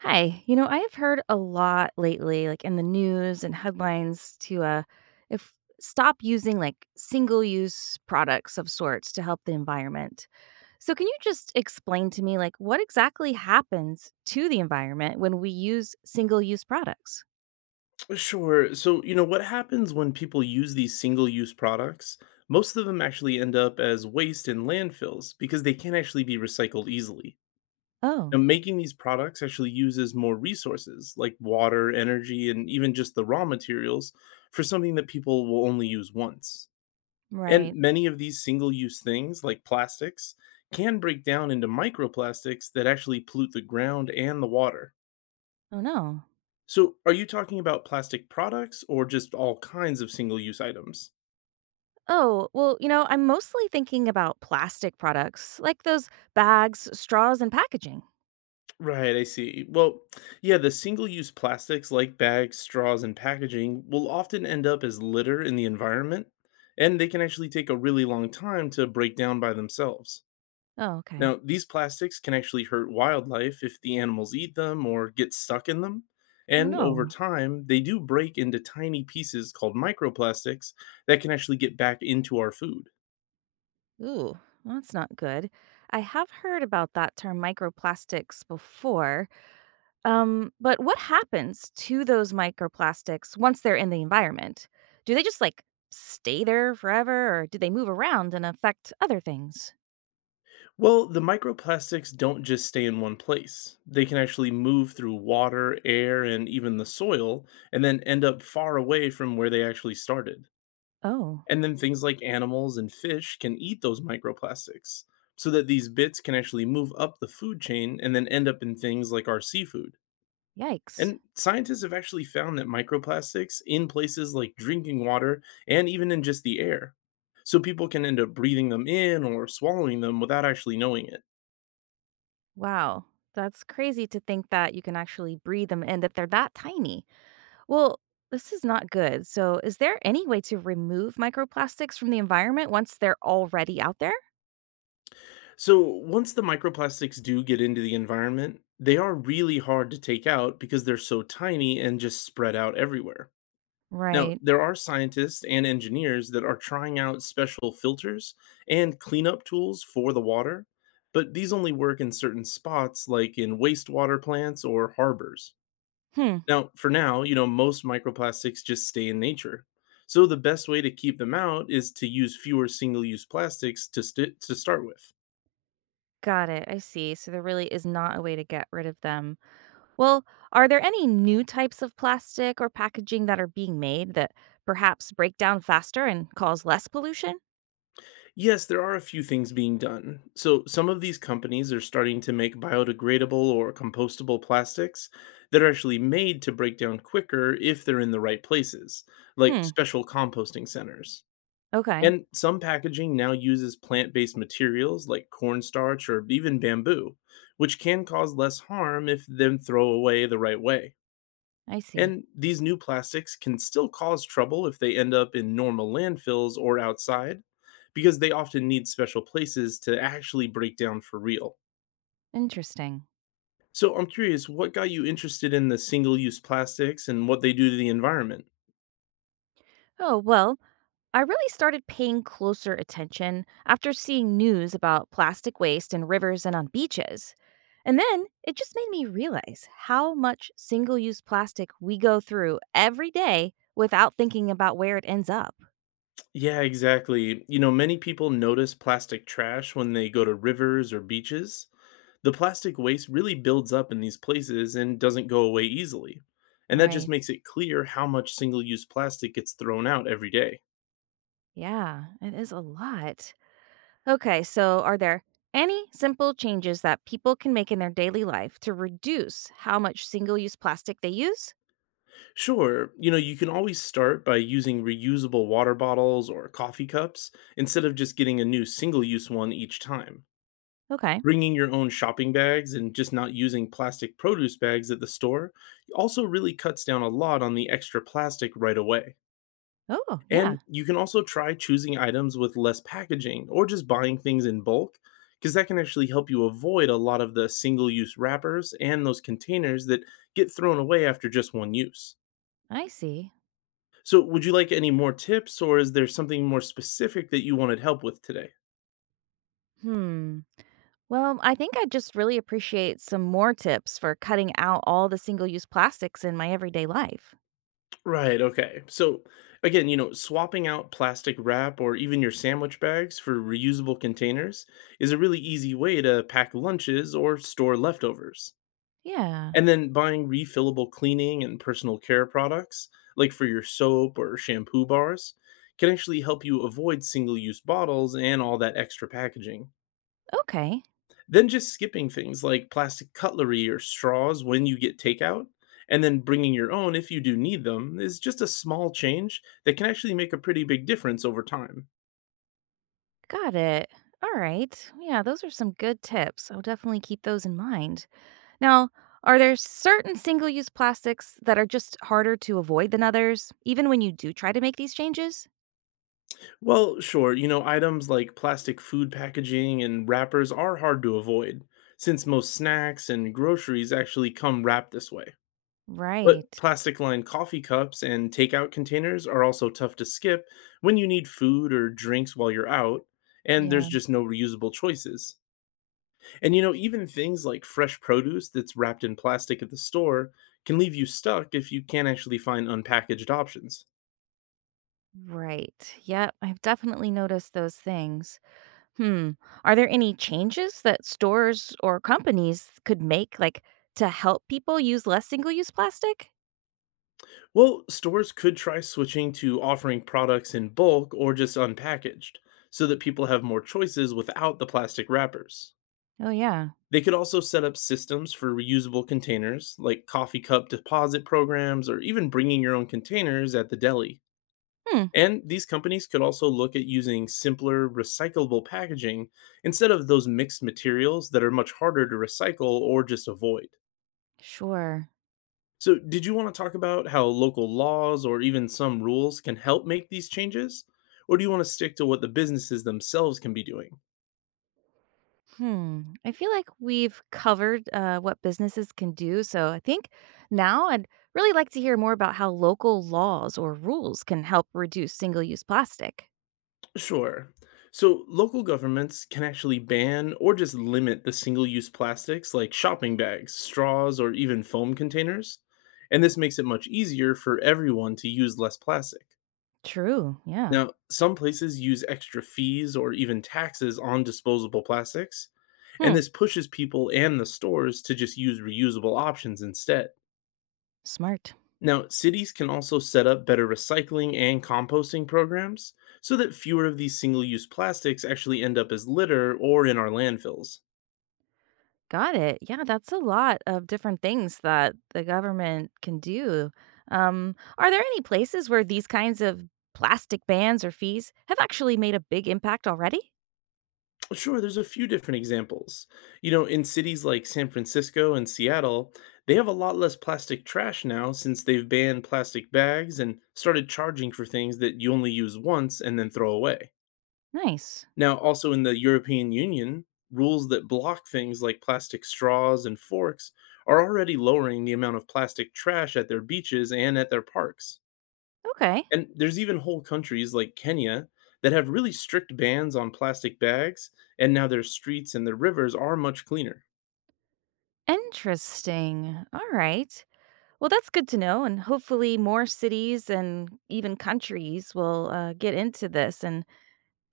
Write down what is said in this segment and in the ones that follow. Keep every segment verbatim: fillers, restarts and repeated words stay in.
Hi. You know, I have heard a lot lately, like in the news and headlines, to uh, if stop using like single-use products of sorts to help the environment. So, can you just explain to me, like, what exactly happens to the environment when we use single-use products? Sure. So, you know, what happens when people use these single use products? Most of them actually end up as waste in landfills because they can't actually be recycled easily. Now, Oh, making these products actually uses more resources like water, energy, and even just the raw materials for something that people will only use once. And right. many of these single use things, like plastics, can break down into microplastics that actually pollute the ground and the water. Oh no. So, are you talking about plastic products or just all kinds of single use items? Oh, well, you know, I'm mostly thinking about plastic products, like those bags, straws, and packaging. Right, I see. Well, yeah, the single use plastics like bags, straws, and packaging will often end up as litter in the environment, and they can actually take a really long time to break down by themselves. Oh, okay. Now, these plastics can actually hurt wildlife if the animals eat them or get stuck in them. Oh And over no. time, they do break into tiny pieces called microplastics that can actually get back into our food. Ooh, well, that's not good. I have heard about that term microplastics before. Um, but what happens to those microplastics once they're in the environment? Do they just like stay there forever or do they move around and affect other things? Well, the microplastics don't just stay in one place. They can actually move through water, air, and even the soil, and then end up far away from where they actually started. Oh, And then things like animals and fish can eat those microplastics, so that these bits can actually move up the food chain and then end up in things like our seafood. yikes. And scientists have actually found that microplastics in places like drinking water and even in just the air. So people can end up breathing them in or swallowing them without actually knowing it. Wow. That's crazy to think that you can actually breathe them in, that they're that tiny. Well, this is not good. So, is there any way to remove microplastics from the environment once they're already out there? So once the microplastics do get into the environment, they are really hard to take out because they're so tiny and just spread out everywhere. Now, Right. there are scientists and engineers that are trying out special filters and cleanup tools for the water, but these only work in certain spots like in wastewater plants or harbors. Hmm. Now, for now, you know, most microplastics just stay in nature. So the best way to keep them out is to use fewer single-use plastics to st- to start with. Got it, I see, so there really is not a way to get rid of them. Well, are there any new types of plastic or packaging that are being made that perhaps break down faster and cause less pollution? Yes, there are a few things being done. So, some of these companies are starting to make biodegradable or compostable plastics that are actually made to break down quicker if they're in the right places, like Hmm, special composting centers. okay, And some packaging now uses plant based materials like cornstarch or even bamboo, which can cause less harm if then throw away the right way. I see. And these new plastics can still cause trouble if they end up in normal landfills or outside, because they often need special places to actually break down for real. Interesting. So I'm curious, what got you interested in the single use plastics and what they do to the environment? Oh, well, I really started paying closer attention after seeing news about plastic waste in rivers and on beaches. And then it just made me realize how much single use plastic we go through every day without thinking about where it ends up. Yeah, exactly. You know, many people notice plastic trash when they go to rivers or beaches. The plastic waste really builds up in these places and doesn't go away easily. And that just Right. makes it clear how much single use plastic gets thrown out every day. Yeah, it is a lot. Okay, so are there any simple changes that people can make in their daily life to reduce how much single use plastic they use? Sure. You know, you can always start by using reusable water bottles or coffee cups instead of just getting a new single use one each time. Okay. Bringing your own shopping bags and just not using plastic produce bags at the store also really cuts down a lot on the extra plastic right away. Oh, And yeah, you can also try choosing items with less packaging or just buying things in bulk, because that can actually help you avoid a lot of the single use wrappers and those containers that get thrown away after just one use. I see. So, would you like any more tips, or is there something more specific that you wanted help with today? Hmm. Well, I think I'd just really appreciate some more tips for cutting out all the single use plastics in my everyday life. Right, okay. So, again, you know, swapping out plastic wrap or even your sandwich bags for reusable containers is a really easy way to pack lunches or store leftovers. Yeah. And then buying refillable cleaning and personal care products, like for your soap or shampoo bars, can actually help you avoid single use bottles and all that extra packaging. Okay. Then just skipping things like plastic cutlery or straws when you get takeout, and then bringing your own if you do need them, is just a small change that can actually make a pretty big difference over time. Got it. All right. Yeah, those are some good tips. I'll definitely keep those in mind. Now, are there certain single use plastics that are just harder to avoid than others, even when you do try to make these changes? Well, sure, you know, items like plastic food packaging and wrappers are hard to avoid, since most snacks and groceries actually come wrapped this way. But Right. plastic lined coffee cups and takeout containers are also tough to skip when you need food or drinks while you're out, and there's Yeah. just no reusable choices. And you know, even things like fresh produce that's wrapped in plastic at the store can leave you stuck if you can't actually find unpackaged options. Right. Yeah, I've definitely noticed those things. Hmm. Are there any changes that stores or companies could make, like to help people use less single use plastic? Well, stores could try switching to offering products in bulk or just unpackaged so that people have more choices without the plastic wrappers. Oh, yeah. They could also set up systems for reusable containers, like coffee cup deposit programs, or even bringing your own containers at the deli. Hmm. And these companies could also look at using simpler, recyclable packaging instead of those mixed materials that are much harder to recycle or just avoid. Sure. So, did you want to talk about how local laws or even some rules can help make these changes? Or do you want to stick to what the businesses themselves can be doing? Hmm. I feel like we've covered uh, what businesses can do. So I think now I'd really like to hear more about how local laws or rules can help reduce single use plastic. Sure. So, local governments can actually ban or just limit the single use plastics like shopping bags, straws, or even foam containers. And this makes it much easier for everyone to use less plastic. True. Yeah. Now, some places use extra fees or even taxes on disposable plastics, and Hmm. this pushes people and the stores to just use reusable options instead. Smart. Now, cities can also set up better recycling and composting programs so that fewer of these single use plastics actually end up as litter or in our landfills. Got it. Yeah, that's a lot of different things that the government can do. Um, are there any places where these kinds of plastic bans or fees have actually made a big impact already? Sure, there's a few different examples. You know, in cities like San Francisco and Seattle, they have a lot less plastic trash now since they've banned plastic bags and started charging for things that you only use once and then throw away. Nice. Now, also in the European Union, rules that block things like plastic straws and forks are already lowering the amount of plastic trash at their beaches and at their parks. Okay. And there's even whole countries like Kenya that have really strict bans on plastic bags, and now their streets and their rivers are much cleaner. Interesting. All right. Well, that's good to know. And hopefully, more cities and even countries will uh, get into this and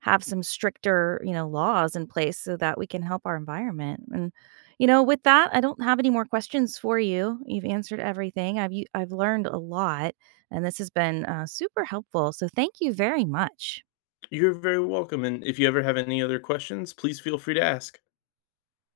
have some stricter, you know, laws in place so that we can help our environment. And, you know, with that, I don't have any more questions for you. You've answered everything. I've, u- I've learned a lot, and this has been uh, super helpful. So, thank you very much. You're very welcome, and if you ever have any other questions, please feel free to ask.